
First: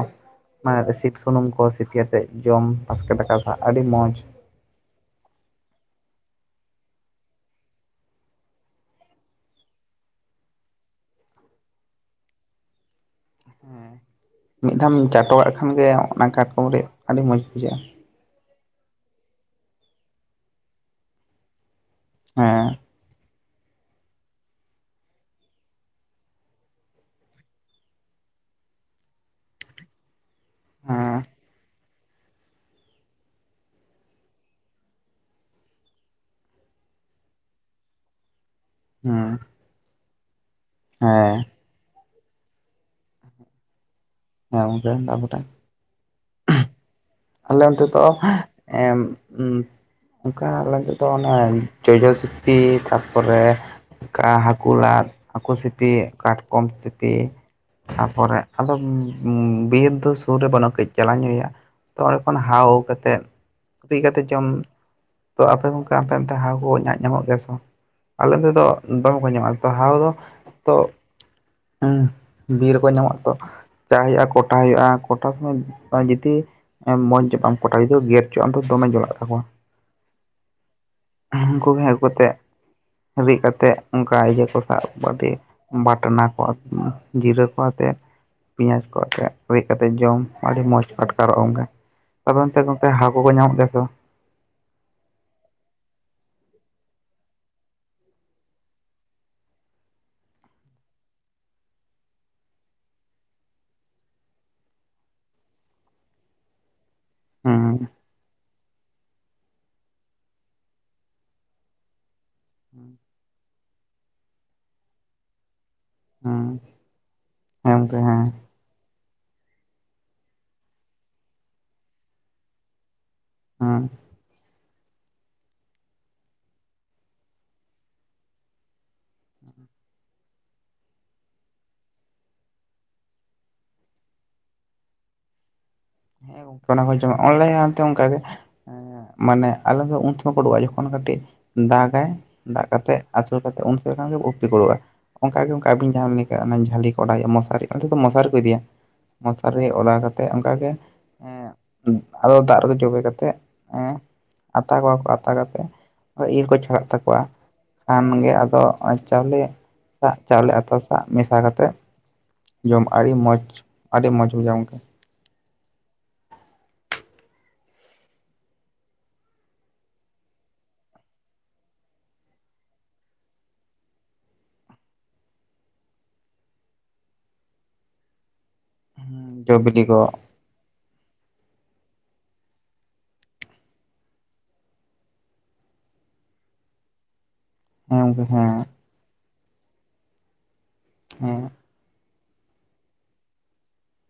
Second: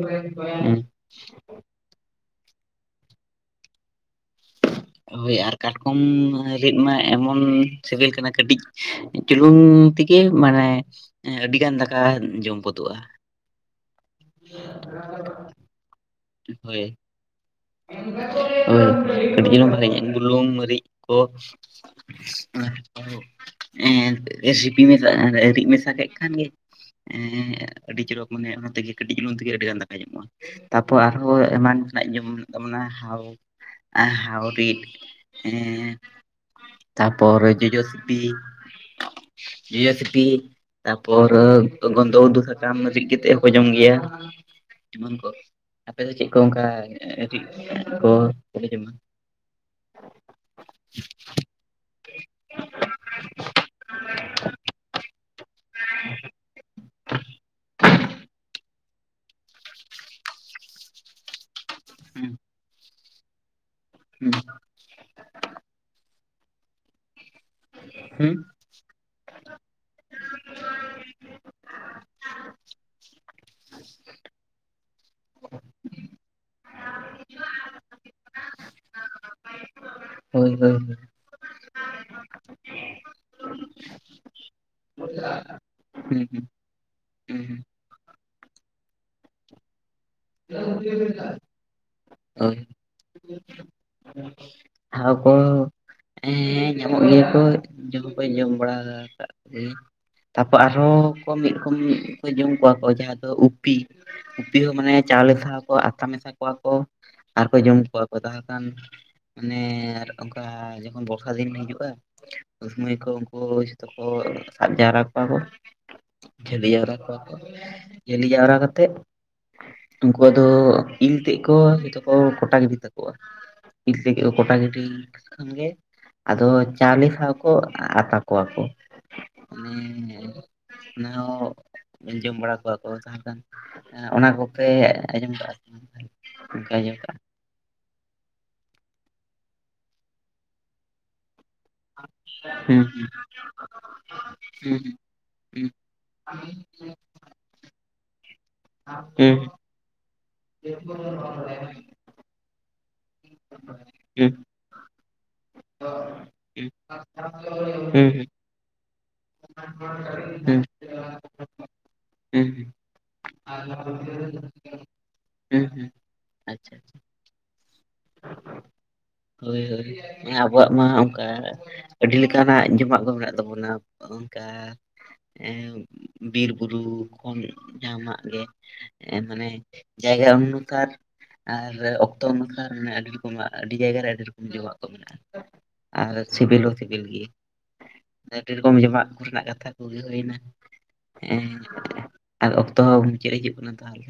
ᱢᱟᱱᱮ ᱥᱩᱱᱩᱢ ᱠᱚ ᱥᱤᱯᱤ ᱠᱟᱛᱮᱫ ᱡᱚᱢ ᱵᱟᱥᱠᱮ ᱫᱟᱠᱟ ᱥᱟᱜ ᱟᱹᱰᱤ ᱢᱚᱡᱽᱼᱼ ᱦᱳᱭ ᱟᱨ ᱠᱟᱴᱠᱚᱢ ᱨᱤᱫ ᱢᱟ ᱮᱢᱚᱱ ᱥᱮᱵᱮᱞ ᱠᱟᱱᱟ ᱠᱟᱹᱴᱤᱡ ᱪᱩᱞᱩᱝ ᱛᱮᱜᱮ ᱢᱟᱱᱮ ᱟᱹᱰᱤᱜᱟᱱ ᱫᱟᱠᱟ ᱡᱚᱢ ᱜᱚᱫᱚᱜᱼᱟ᱾ ᱦᱮᱸ ᱢᱤᱫ ᱫᱷᱟᱣᱮᱢ ᱪᱟᱴᱚᱜ-ᱟᱜ ᱠᱷᱟᱱ ᱜᱮ ᱚᱱᱟ ᱠᱟᱴᱠᱚᱢ ᱦᱳᱭ ᱨᱤᱫᱽ ᱟᱹᱰᱤ ᱢᱚᱸᱡᱽ ᱵᱩᱡᱷᱟᱹᱜᱼᱟ᱾ ᱦᱳᱭ ᱠᱟᱴᱤᱡ ᱪᱩᱞᱩᱝ ᱵᱷᱟᱞᱮᱧᱚᱜ ᱵᱩᱞᱩᱝ ᱢᱟᱹᱨᱤᱪ ᱠᱚᱼᱼ ᱦᱮᱸ ᱦᱮ ᱦᱮᱸ ᱥᱤᱯᱤ ᱢᱮᱥᱟ ᱨᱤᱫ ᱢᱮᱥᱟ ᱠᱮᱫ ᱠᱷᱟᱱ ᱜᱮᱼᱼ ᱦᱮᱸ ᱟᱹᱰᱤ ᱪᱚᱨᱚᱠ ᱢᱟᱱᱮ ᱚᱱᱟ ᱛᱮᱜᱮ ᱠᱟᱹᱴᱤᱡ ᱡᱩᱞᱩᱝ ᱛᱮᱜᱮ ᱟᱹᱰᱤ ᱜᱟᱱ ᱫᱟᱠᱟᱭ ᱧᱟᱢᱚᱜᱼᱟ᱾ ᱛᱟᱯᱚᱨ ᱦᱮᱸ ᱟᱨᱦᱚᱸ ᱮᱢᱟᱱᱟᱜ ᱡᱚᱢᱼᱧᱩᱼᱼ [inaudible] ᱢᱟᱱᱮ ᱦᱟᱣ ᱮᱸ ᱦᱟᱣᱨᱤᱴ ᱮᱸᱻ ᱛᱟᱯᱚᱨ ᱡᱚᱡᱚ ᱥᱤᱯᱤ ᱦᱮᱸ ᱡᱚᱡᱚ ᱥᱤᱯᱤ ᱛᱟᱨᱯᱚᱨ ᱦᱮᱸ ᱜᱚᱱᱫᱷᱚ ᱩᱛᱩ ᱥᱟᱠᱟᱢ ᱨᱤᱫ ᱠᱟᱛᱮᱜ ᱦᱚᱸᱠᱚ ᱡᱚᱢ ᱜᱮᱭᱟ᱾ ᱦᱮᱸ ᱜᱚᱝᱠᱮ ᱮᱢᱚᱱ ᱠᱚ ᱛᱟᱯᱚᱨᱮ ᱟᱯᱮ ᱫᱚ ᱪᱮᱫ ᱠᱚ ᱚᱱᱠᱟ ᱟᱞᱮ ᱚᱱᱚᱛᱮ ᱫᱚ ᱠᱚ ᱠᱚᱯᱮ ᱮ ᱡᱚᱢᱟ ᱚᱱᱠᱟ ᱟᱞᱮ ᱛᱮᱫᱚ ᱚᱱᱮ ᱡᱚᱡᱚ ᱥᱤᱯᱤ ᱛᱟᱨᱯᱚᱨᱮ ᱚᱱᱠᱟ ᱦᱟᱠᱩ ᱞᱟᱫ ᱦᱟᱹᱠᱩ ᱥᱤᱯᱤ ᱠᱟᱴᱠᱚᱢ ᱥᱤᱯᱤ ᱛᱟᱯᱚᱨᱮ ᱟᱫᱚ ᱵᱤᱨ ᱫᱚ ᱥᱩᱨ ᱨᱮ ᱵᱟᱹᱱᱩᱜ ᱠᱟᱹᱡ ᱪᱟᱞᱟᱣ ᱧᱚᱜ ᱦᱩᱭᱩᱜᱟ᱾ ᱛᱚ ᱚᱸᱰᱮ ᱦᱩᱸ ᱠᱷᱚᱱ ᱦᱟᱣ ᱟᱹᱜᱩ ᱠᱟᱛᱮ, ᱥᱤᱯᱤ ᱠᱟᱛᱮ ᱡᱚᱢ ᱛᱚ ᱟᱯᱮ ᱜᱚᱝᱠᱮ ᱦᱟᱱᱛᱮ ᱱᱟᱱᱛᱮ ᱦᱟᱣᱟ ᱠᱚ ᱧᱟᱜ ᱧᱟᱢᱚᱜ ᱜᱮᱭᱟ ᱥᱮ ᱵᱟᱝ ᱟᱞᱮ ᱱᱚᱛᱮ ᱫᱚ᱾ ᱫᱚᱢᱮ ᱠᱚ ᱧᱟᱢᱚᱜᱼᱟ ᱛᱚ ᱦᱟᱣ ᱫᱚ ᱛᱚ ᱦᱩᱸ ᱵᱤᱨ ᱨᱮᱠᱚ ᱧᱟᱢᱚᱜᱼᱟ ᱛᱚ᱾ ᱪᱟᱜ ᱦᱩᱭᱩᱜᱼᱟ ᱠᱚᱴᱟ ᱦᱩᱭᱩᱜᱼᱟ ᱠᱚᱴᱟ ᱥᱚᱢᱚᱭ ᱡᱩᱫᱤ ᱢᱚᱡᱽ ᱧᱚᱜ ᱵᱟᱢ ᱠᱚᱴᱟ ᱡᱩᱫᱟᱹ ᱜᱮᱨ ᱦᱚᱪᱚᱜᱟᱢ ᱛᱚ ᱫᱚᱢᱮ ᱡᱚᱞᱟᱜ ᱛᱟᱠᱚᱣᱟ᱾ ᱦᱩᱸ ᱦᱩᱸ ᱩᱱᱠᱩ ᱜᱮ ᱦᱟᱸᱜ ᱟᱹᱜᱩ ᱠᱟᱛᱮᱫ ᱨᱤᱫ ᱠᱟᱛᱮᱫ ᱚᱱᱠᱟ ᱤᱭᱟᱹ ᱠᱚ ᱥᱟᱵ ᱦᱳᱭ ᱠᱟᱴᱤᱡ ᱦᱳᱭ ᱦᱩᱸ ᱵᱟᱴᱱᱟ ᱠᱚ ᱦᱩᱸ ᱦᱩᱸ ᱡᱤᱨᱟᱹ ᱠᱚ ᱟᱛᱮᱫ ᱯᱮᱸᱭᱟᱡᱽ ᱠᱚ ᱟᱛᱮᱫ ᱨᱤᱫ ᱠᱟᱛᱮᱫ ᱡᱚᱢ ᱟᱹᱰᱤ ᱢᱚᱸᱡᱽ ᱜᱮᱠᱚ ᱦᱩᱸ ᱟᱴᱠᱟᱨᱚᱜᱼᱟ ᱜᱚᱢᱠᱮ, ᱟᱯᱮ ᱚᱱᱛᱮ ᱦᱟᱶ ᱠᱚᱠᱟ ᱧᱟᱢᱚᱜ ᱜᱮᱭᱟ ᱥᱮ ᱵᱟᱝ? ᱦᱟᱶ ᱠᱚ ᱦᱮᱸ ᱧᱟᱢᱚᱜ ᱜᱮᱭᱟ ᱠᱚ, ᱡᱚᱢ ᱠᱟᱧ ᱡᱚᱢ ᱵᱟᱲᱟ ᱠᱟᱫ ᱠᱚᱭᱟᱧ᱾ ᱛᱟᱯᱚᱨ ᱟᱨᱦᱚᱸ ᱠᱚ ᱢᱤᱫ ᱨᱚᱠᱚᱢ ᱠᱚ ᱡᱚᱢ ᱠᱚᱣᱟ ᱠᱚ ᱡᱟᱦᱟᱸ ᱫᱚ ᱩᱯᱤ᱾ ᱩᱯᱤ ᱦᱚᱸ ᱢᱟᱱᱮ ᱪᱟᱣᱞᱮ ᱥᱟᱶ ᱠᱚ ᱟᱛᱟ ᱢᱮᱥᱟ ᱠᱚᱣᱟ ᱠᱚ, ᱟᱨᱠᱚ ᱦᱩᱸ ᱡᱚᱢ ᱠᱚᱣᱟ ᱠᱚ ᱛᱟᱦᱮᱞᱮ ᱠᱷᱟᱱ ᱢᱟᱱᱮ ᱟᱨ ᱚᱱᱠᱟ ᱡᱚᱠᱷᱚᱱ ᱵᱚᱨᱥᱟ ᱫᱤᱱ ᱦᱤᱡᱩᱜᱼᱟ ᱩᱱ ᱥᱚᱢᱟᱹᱭ ᱠᱚ ᱩᱱᱠᱩ ᱠᱚ ᱥᱟᱵ ᱡᱟᱣᱨᱟ ᱠᱚᱣᱟ ᱠᱚ, ᱦᱩᱸ ᱡᱷᱟᱹᱞᱤᱭ ᱡᱟᱣᱨᱟ ᱠᱚᱣᱟ ᱠᱚ᱾ ᱦᱮᱸ ᱜᱚᱝᱠᱮ ᱦᱮᱸ ᱡᱟᱹᱞᱤ ᱡᱟᱶᱨᱟ ᱠᱟᱛᱮᱫ ᱩᱱᱠᱩᱣᱟᱜ ᱫᱚ ᱤᱞ ᱛᱮᱫ ᱠᱚ ᱡᱷᱚᱛᱚ ᱠᱚ ᱠᱚᱴᱟ ᱜᱤᱰᱤ ᱛᱟᱠᱚᱣᱟ᱾ ᱦᱮᱸ ᱤᱞ ᱛᱮᱫ ᱠᱚ ᱠᱚᱴᱟ‌ ᱜᱤᱰᱤ ᱠᱷᱟᱱ ᱜᱮ ᱟᱫᱚ ᱪᱟᱣᱞᱮ ᱥᱟᱶ ᱠᱚ ᱟᱛᱟ ᱠᱚᱣᱟ ᱠᱚ᱾ ᱢᱟᱱᱮ [inaudible] ᱚᱱᱟ ᱦᱚᱸ ᱡᱚᱢ ᱵᱟᱲᱟ ᱠᱚᱣᱟ ᱠᱚ ᱛᱟᱦᱞᱮ ᱠᱷᱟᱱ ᱚᱱᱟ ᱠᱚ᱾ ᱯᱮ ᱟᱸᱡᱚᱢ ᱠᱟᱜ-ᱟ᱾ ᱦᱮᱸ ᱜᱚᱝᱠᱮ ᱠᱷᱚᱡ ᱚᱱᱟ ᱞᱟ. ᱭᱟᱢ᱾ ᱚᱱᱠᱟᱜ ᱜᱮ ᱮ ᱢᱟᱱᱮ ᱟᱞᱮ ᱫᱚ ᱩᱱ ᱛᱮᱢᱟ ᱩᱰᱩᱜ-ᱟ ᱡᱚᱠᱷᱚᱱ ᱠᱟᱹᱴᱤᱡ ᱫᱟᱜᱟᱭ ᱫᱟᱜ ᱦᱩᱸ ᱠᱟᱛᱮᱫ ᱟᱥᱳᱲ ᱠᱟᱛᱮᱫ ᱩᱱᱥᱩᱢᱚᱭ ᱠᱷᱟᱱ ᱜᱮ ᱩᱯᱤ ᱠᱚ ᱳᱰᱳᱜᱼᱟ᱾ ᱦᱩᱸ ᱚᱱᱠᱟ ᱜᱮ ᱚᱱᱠᱟ ᱦᱩᱸ ᱟᱵᱤᱱ ᱡᱟᱦᱟᱸ ᱞᱮᱠᱟ ᱚᱱᱟ ᱡᱟᱹᱞᱤ ᱠᱚ ᱚᱰᱟᱣ ᱦᱩᱭᱩᱜᱟ ᱢᱚᱥᱟᱨᱤ᱾ ᱟᱫᱚ ᱫᱚ ᱢᱚᱥᱟᱨᱤ ᱠᱚ ᱤᱫᱤᱭᱟ ᱦᱩᱸ ᱢᱚᱥᱟᱨᱤ ᱚᱰᱟᱣ ᱠᱟᱛᱮᱜ ᱚᱱᱠᱟᱜ ᱜᱮ ᱦᱩᱸ ᱮᱸ ᱦᱩᱸ ᱟᱫᱚ ᱫᱟᱜ ᱨᱮ ᱡᱚᱵᱮ ᱠᱟᱛᱮ ᱛᱮᱫ ᱮᱜ ᱦᱩᱸ ᱟᱛᱟ ᱠᱚᱣᱟ ᱠᱚ ᱟᱛᱟ ᱠᱟᱛᱮᱜ ᱦᱩᱸ ᱤᱞ ᱠᱚ ᱦᱩᱸ ᱪᱷᱟᱲᱟᱜ ᱛᱟᱠᱚᱣᱟ᱾ ᱠᱷᱟᱱ ᱜᱮ ᱟᱫᱚ ᱪᱟᱣᱞᱮ ᱟᱛᱟ ᱪᱟᱣᱞᱮ ᱦᱩᱸ ᱟ ᱛᱟᱥᱟᱜ ᱢᱮᱥᱟ ᱠᱟᱛᱮᱫ ᱡᱚᱢ ᱟᱹᱰᱤ ᱢᱚᱡᱽ ᱟᱹᱰᱤ ᱢᱚᱡᱽ ᱵᱩᱡᱷᱟᱜ-ᱟ ᱜᱚᱢᱠᱮ᱾ ᱦᱩᱸ ᱦᱩᱸ ᱟᱪᱪᱷᱟ ᱟᱪᱪᱷᱟ [inaudible] ᱦᱳᱭ ᱦᱳᱭ ᱟᱵᱚᱣᱟᱜ ᱢᱟ ᱚᱱᱠᱟ ᱟᱹᱰᱤ ᱞᱮᱠᱟᱱᱟᱜ ᱡᱚᱢᱟᱜ ᱠᱚ ᱢᱮᱱᱟᱜ ᱛᱟᱵᱚᱱᱟ ᱚᱱᱠᱟ ᱮ ᱵᱤᱨᱼᱵᱩᱨᱩ ᱠᱷᱚᱱ ᱡᱟᱦᱟᱱᱟᱜ ᱜᱮ ᱢᱟᱱᱮ ᱡᱚ ᱵᱤᱞᱤ ᱠᱚ ᱡᱟᱭᱜᱟ ᱩᱱᱥᱟᱨ ᱟᱨ ᱚᱠᱛᱚ ᱩᱱᱩ ᱢᱟᱱᱮ ᱟᱹᱰᱤ ᱨᱚᱠᱚᱢᱟᱜ ᱟᱹᱰᱤ ᱡᱟᱭᱜᱟ ᱨᱮ ᱟᱹᱰᱤ ᱨᱚᱠᱚᱢ ᱡᱚᱢᱟᱜ ᱠᱚ ᱢᱮᱱᱟᱜᱼᱟ᱾ ᱟᱨ ᱥᱤᱵᱤᱞ ᱦᱚᱸ ᱥᱤᱵᱤᱞ ᱜᱮᱭᱟ᱾ ᱦᱮᱸ ᱜᱚᱢᱠᱮ ᱦᱮᱸ ᱟᱹᱰᱤ ᱨᱚᱠᱚᱢ ᱡᱚᱢᱟᱜ ᱠᱚᱨᱮᱱᱟᱜ ᱠᱟᱛᱷᱟ ᱠᱚᱜᱮ ᱦᱩᱭᱱᱟ ᱦᱮᱸ ᱮᱸ ᱟᱨ ᱚᱠᱛᱚ ᱦᱚᱸ ᱢᱩᱪᱟᱹᱫ ᱦᱤᱡᱩᱜ ᱠᱟᱱᱟ ᱛᱟᱦᱚᱞᱮ